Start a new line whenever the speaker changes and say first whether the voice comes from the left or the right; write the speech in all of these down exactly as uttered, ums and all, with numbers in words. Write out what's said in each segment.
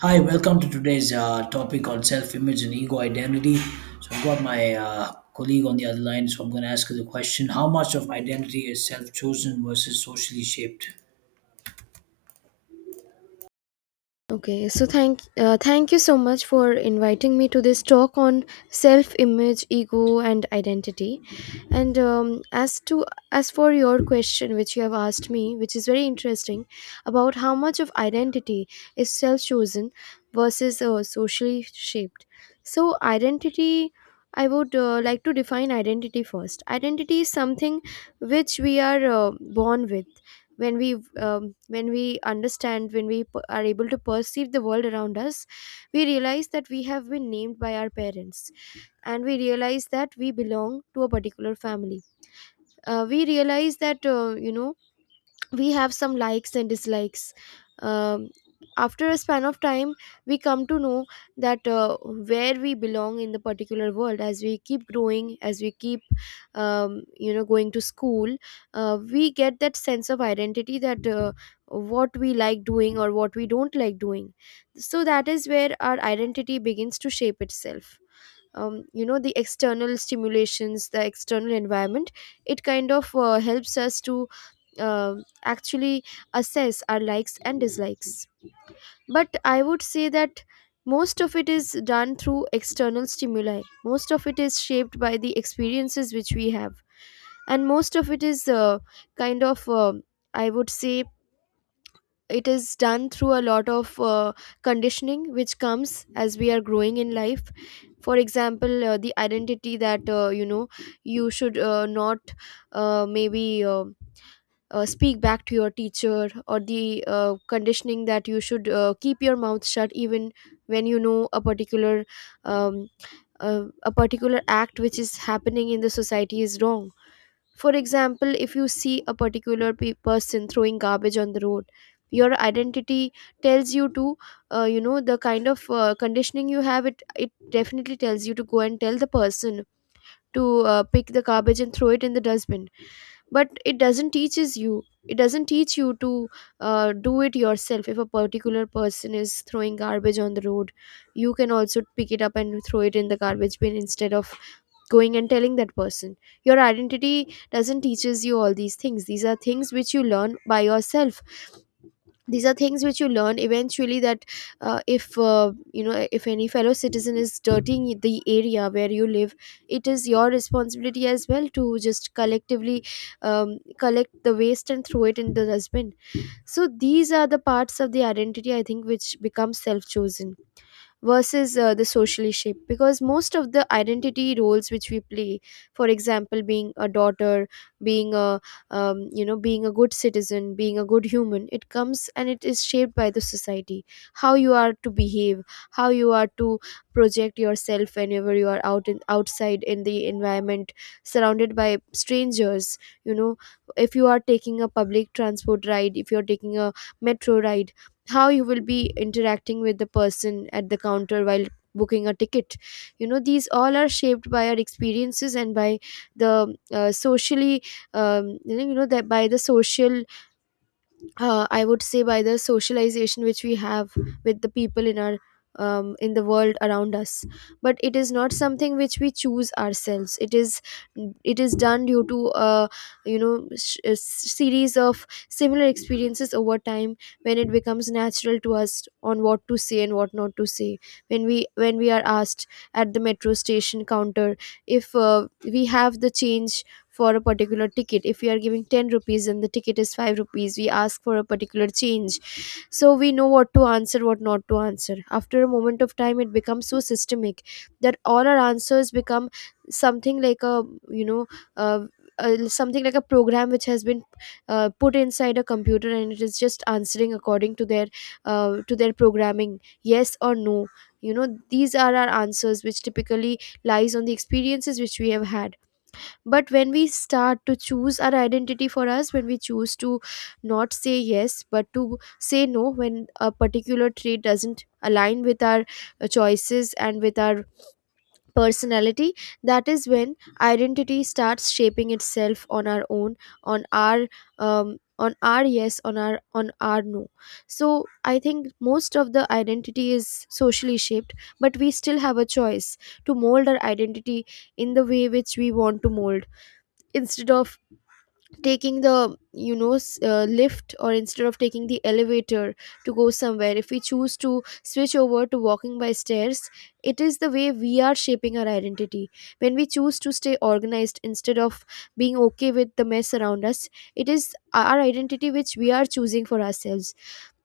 right: Hi, welcome to today's uh, topic on self-image and ego identity. So I've got my uh, colleague on the other line, so I'm going to ask her the question: How much of identity is self-chosen versus socially shaped?
left: Okay, so thank uh, thank you so much for inviting me to this talk on self-image, ego, and identity. And um, as to as for your question, which you have asked me, which is very interesting, about how much of identity is self-chosen versus uh, socially shaped. So identity, I would uh, like to define identity first. Identity is something which we are uh, born with when we um, when we understand when we p- are able to perceive the world around us. We realize that we have been named by our parents, and we realize that we belong to a particular family. Uh, we realize that uh, you know we have some likes and dislikes. um, After a span of time we come to know that uh, where we belong in the particular world, as we keep growing, as we keep um, you know going to school, uh, we get that sense of identity, that uh, what we like doing or what we don't like doing. So that is where our identity begins to shape itself. Um, you know the external stimulations, the external environment, it kind of uh, helps us to uh, actually assess our likes and dislikes. But I would say that most of it is done through external stimuli, most of it is shaped by the experiences which we have, and most of it is uh, kind of, uh, I would say, it is done through a lot of uh, conditioning which comes as we are growing in life. For example, uh, the identity that, uh, you know you should uh, not, uh, maybe uh, uh, speak back to your teacher, or the uh, conditioning that you should uh, keep your mouth shut even when you know a particular um, uh, a particular act which is happening in the society is wrong. For example, if you see a particular pe- person throwing garbage on the road, your identity tells you to, uh, you know the kind of uh, conditioning you have, it it definitely tells you to go and tell the person to uh, pick the garbage and throw it in the dustbin. But it doesn't teaches you it doesn't teach you to uh, do it yourself. If a particular person is throwing garbage on the road, you can also pick it up and throw it in the garbage bin instead of going and telling that person. Your identity doesn't teaches you all these things. These are things which you learn by yourself. These are things which you learn eventually, that uh, if, uh, you know if any fellow citizen is dirtying the area where you live, it is your responsibility as well to just collectively um, collect the waste and throw it in the dustbin. So these are the parts of the identity, I think, which becomes self chosen versus uh, the socially shape, because most of the identity roles which we play, for example, being a daughter, being a, um, you know being a good citizen, being a good human, it comes and it is shaped by the society. How you are to behave, how you are to project yourself whenever you are out in outside in the environment, surrounded by strangers, you know, if you are taking a public transport ride, if you are taking a metro ride, how you will be interacting with the person at the counter while booking a ticket. You know, these all are shaped by our experiences and by the uh, socially um, you know that by the social uh, I would say by the socialization which we have with the people in our um, in the world around us. But it is not something which we choose ourselves. It is it is done due to a, you know, sh- a s- series of similar experiences over time, when it becomes natural to us on what to say and what not to say. When we when we are asked at the metro station counter if uh, we have the change for a particular ticket, if we are giving ten rupees and the ticket is five rupees, we ask for a particular change. So we know what to answer, what not to answer. After a moment of time, it becomes so systemic that all our answers become something like a, you know, uh, uh, something like a program which has been uh, put inside a computer and it is just answering according to their uh, to their programming, yes or no. You know, these are our answers which typically lies on the experiences which we have had. But when we start to choose our identity for us, when we choose to not say yes but to say no, when a particular trait doesn't align with our uh, choices and with our personality, that is when identity starts shaping itself on our own, on our um, on our yes, on our, on our no. So I think most of the identity is socially shaped, but we still have a choice to mold our identity in the way which we want to mold. Instead of taking the, you know, s- uh, lift, or instead of taking the elevator to go somewhere, if we choose to switch over to walking by stairs, it is the way we are shaping our identity. When we choose to stay organized instead of being okay with the mess around us, it is our identity which we are choosing for ourselves.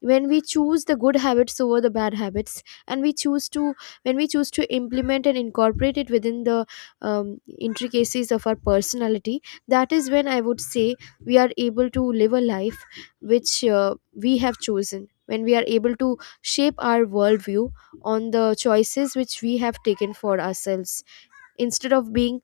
left: When we choose the good habits over the bad habits, and we choose to, when we choose to implement and incorporate it within the um, intricacies of our personality, that is when, I would say, we are able to live a life which uh, we have chosen, when we are able to shape our worldview on the choices which we have taken for ourselves, instead of being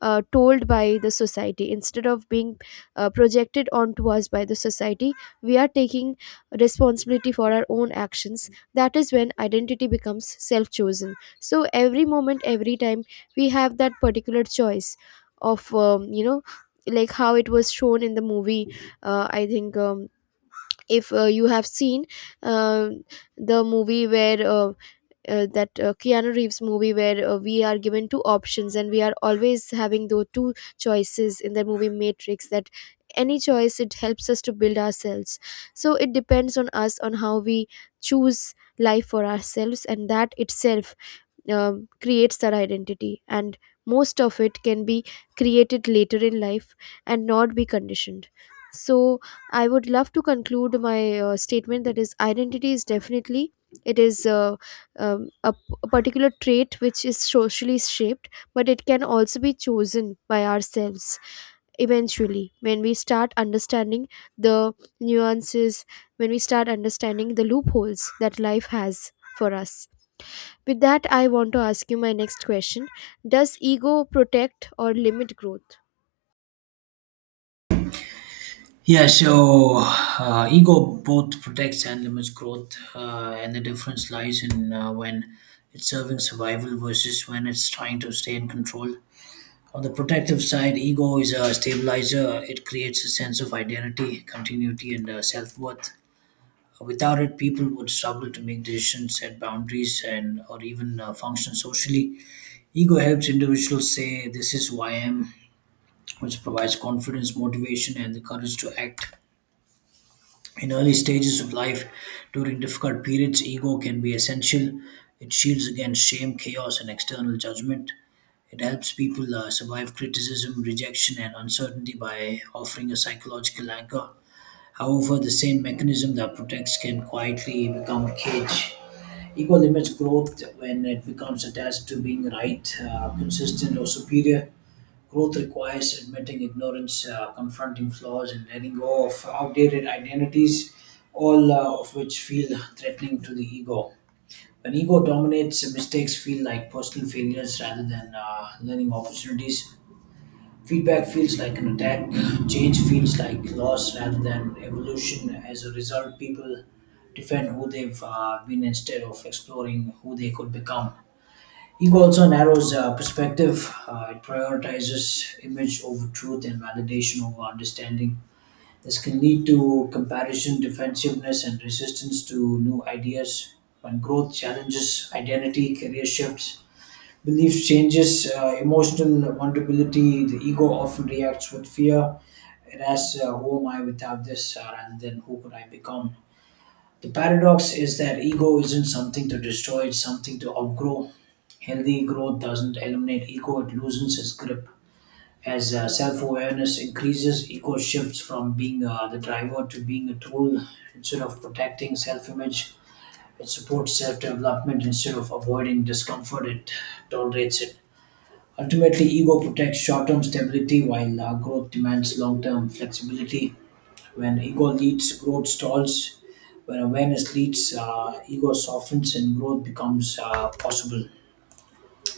left: uh, told by the society, instead of being uh, projected onto us by the society. We are taking responsibility for our own actions. That is when identity becomes self chosen. So every moment, every time, we have that particular choice of, um, you know like how it was shown in the movie. uh, I think, um, if uh, you have seen uh, the movie where uh, uh, that uh, Keanu Reeves movie where uh, we are given two options and we are always having those two choices, in the movie Matrix, that any choice, it helps us to build ourselves. So it depends on us on how we choose life for ourselves, and that itself um, creates their identity. And most of it can be created later in life and not be conditioned. So I would love to conclude my uh, statement, that is, identity is definitely, it is, uh, um, a, p- a particular trait which is socially shaped, but it can also be chosen by ourselves eventually, when we start understanding the nuances, when we start understanding the loopholes that life has for us. With that, I want to ask you my next question. Does ego protect or limit growth?
right: Yeah, so uh, ego both protects and limits growth, uh, and the difference lies in uh, when it's serving survival versus when it's trying to stay in control. On the protective side, ego is a stabilizer. It creates a sense of identity, continuity, and uh, self worth. Without it, people would struggle to make decisions, set boundaries, and or even uh, function socially. Ego helps individuals say, "This is who I am," which provides confidence, motivation, and the courage to act. In early stages of life, during difficult periods, ego can be essential. It shields against shame, chaos, and external judgment. It helps people uh, survive criticism, rejection, and uncertainty by offering a psychological anchor. However, the same mechanism that protects can quietly become a cage. Ego limits growth when it becomes attached to being right, uh, consistent, or superior. Growth requires admitting ignorance, uh, confronting flaws, and letting go of outdated identities, all uh, of which feel threatening to the ego. When ego dominates, mistakes feel like personal failures rather than uh, learning opportunities. Feedback feels like an attack, change feels like loss rather than evolution. As a result, people defend who they've uh, been instead of exploring who they could become. Ego also narrows uh, perspective. Uh, it prioritizes image over truth and validation over understanding. This can lead to comparison, defensiveness, and resistance to new ideas. When growth challenges identity, career shifts, belief changes, uh, emotional vulnerability, the ego often reacts with fear. It asks, uh, who am I without this? Uh, rather than who could I become? The paradox is that ego isn't something to destroy, it's something to outgrow. Healthy growth doesn't eliminate ego, it loosens its grip. As uh, self awareness increases, ego shifts from being uh, the driver to being a tool. Instead of protecting self image, it supports self development. Instead of avoiding discomfort, it tolerates it. Ultimately, ego protects short term stability while uh, growth demands long term flexibility. When ego leads, growth stalls. When awareness leads, uh, ego softens and growth becomes uh, possible.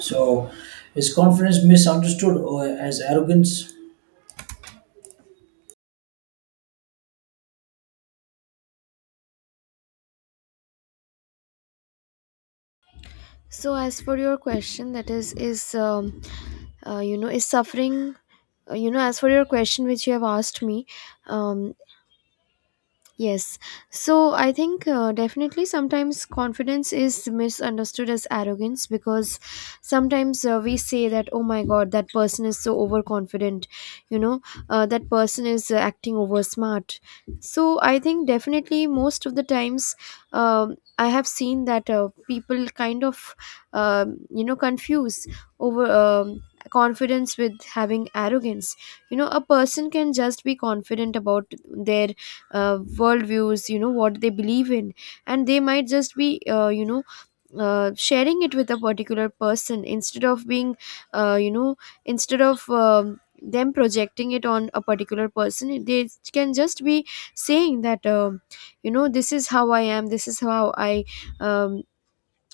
right: So, is confidence misunderstood or as arrogance?
left: So as for your question, that is, is um, uh, you know, is suffering. uh, You know, as for your question which you have asked me, um, yes. So I think uh, definitely sometimes confidence is misunderstood as arrogance, because sometimes uh, we say that, oh my God, that person is so overconfident, you know, uh, that person is uh, acting over smart. So I think definitely most of the times, um, I have seen that uh, people kind of, um, you know, confuse over. Um, confidence with having arrogance. You know, a person can just be confident about their uh, worldviews, you know, what they believe in, and they might just be, uh, you know uh, sharing it with a particular person, instead of being, uh, you know instead of um, them projecting it on a particular person. They can just be saying that, um, you know, this is how I am, this is how I, um,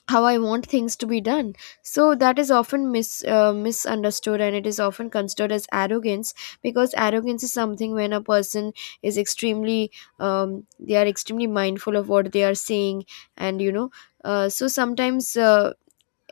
left: how I want things to be done. So that is often mis uh, misunderstood, and it is often considered as arrogance, because arrogance is something when a person is extremely, um, they are extremely mindful of what they are saying, and you know. Uh, so sometimes uh,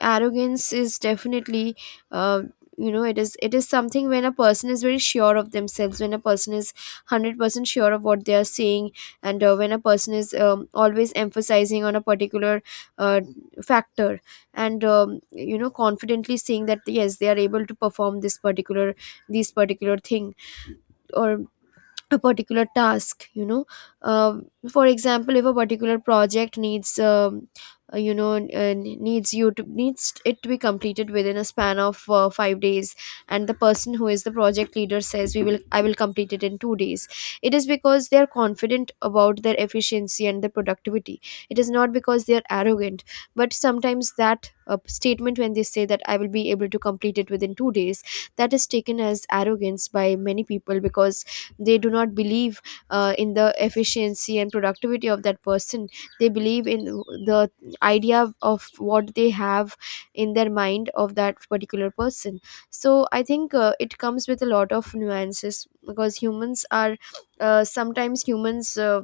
left: arrogance is definitely, uh, you know, it is it is something when a person is very sure of themselves, when a person is one hundred percent sure of what they are saying, and uh, when a person is, um, always emphasizing on a particular uh, factor, and um, you know, confidently saying that yes they are able to perform this particular, these particular thing, or a particular task, you know, uh, for example, if a particular project needs, um, uh, you know n- uh, needs you to needs it to be completed within a span of uh, five days, and the person who is the project leader says we will, I will complete it in two days. It is because they are confident about their efficiency and their productivity. It is not because they are arrogant. But sometimes that uh, statement, when they say that I will be able to complete it within two days, that is taken as arrogance by many people because they do not believe uh, in the efficiency and productivity of that person. They believe in the idea of what they have in their mind of that particular person. So I think uh, it comes with a lot of nuances, because humans are, uh, sometimes humans uh,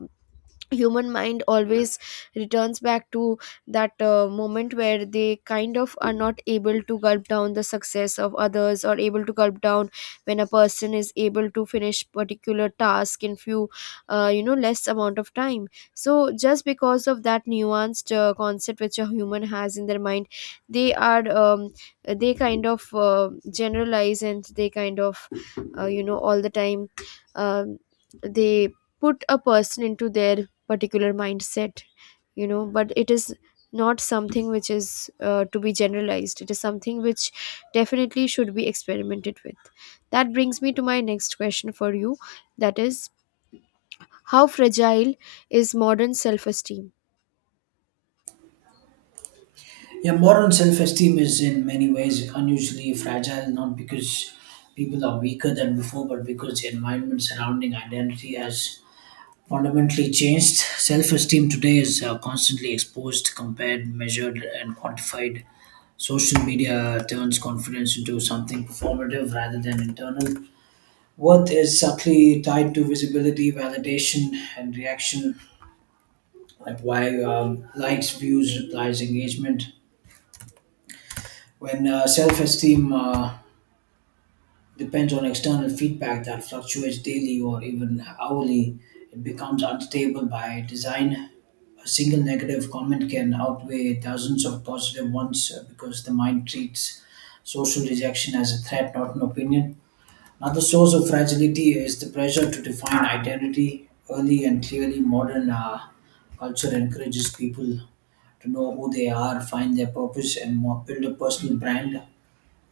left: human mind always returns back to that uh, moment where they kind of are not able to gulp down the success of others, or able to gulp down when a person is able to finish particular task in few uh, you know less amount of time. So just because of that nuanced uh, concept which a human has in their mind, they are, um, they kind of uh, generalize and they kind of uh, you know all the time um, they put a person into their particular mindset. You know, but it is not something which is uh, to be generalized, it is something which definitely should be experimented with. That brings me to my next question for you, that is, how fragile is modern self esteem
right: Yeah, modern self esteem is in many ways unusually fragile, not because people are weaker than before, but because the environment surrounding identity has fundamentally changed. Self esteem today is uh, constantly exposed, compared, measured, and quantified. Social media turns confidence into something performative rather than internal. Worth is subtly tied to visibility, validation, and reaction like why um, likes, views, replies, engagement. When uh, self-esteem uh, depends on external feedback that fluctuates daily or even hourly, it becomes unstable by design. A single negative comment can outweigh dozens of positive ones uh, because the mind treats social rejection as a threat, not an opinion. Another source of fragility is the pressure to define identity early and clearly. Modern uh, culture encourages people to know who they are, find their purpose, and mo- build a personal brand.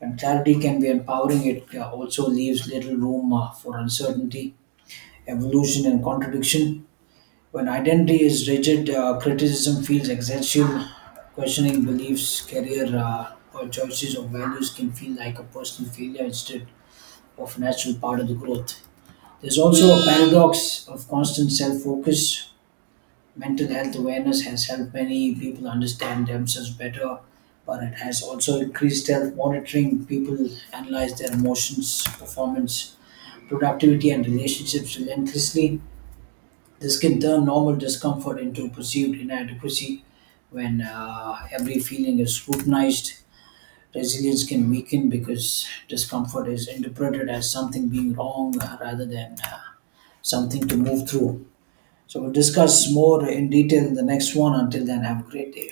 right: And clarity can be empowering, it uh, also leaves little room uh, for uncertainty, evolution, and contradiction. When identity is rigid, uh, criticism feels existential. Questioning beliefs, career, uh, or choices or values can feel like a personal failure instead of a natural part of the growth. There's also a paradox of constant self focus. Mental health awareness has helped many people understand themselves better, but it has also increased self monitoring. People analyze their emotions, performance, productivity, and relationships relentlessly. This can turn normal discomfort into perceived inadequacy when uh, every feeling is scrutinized. Resilience can weaken because discomfort is interpreted as something being wrong uh, rather than uh, something to move through. So we'll discuss more in detail in the next one. Until then, have a great day.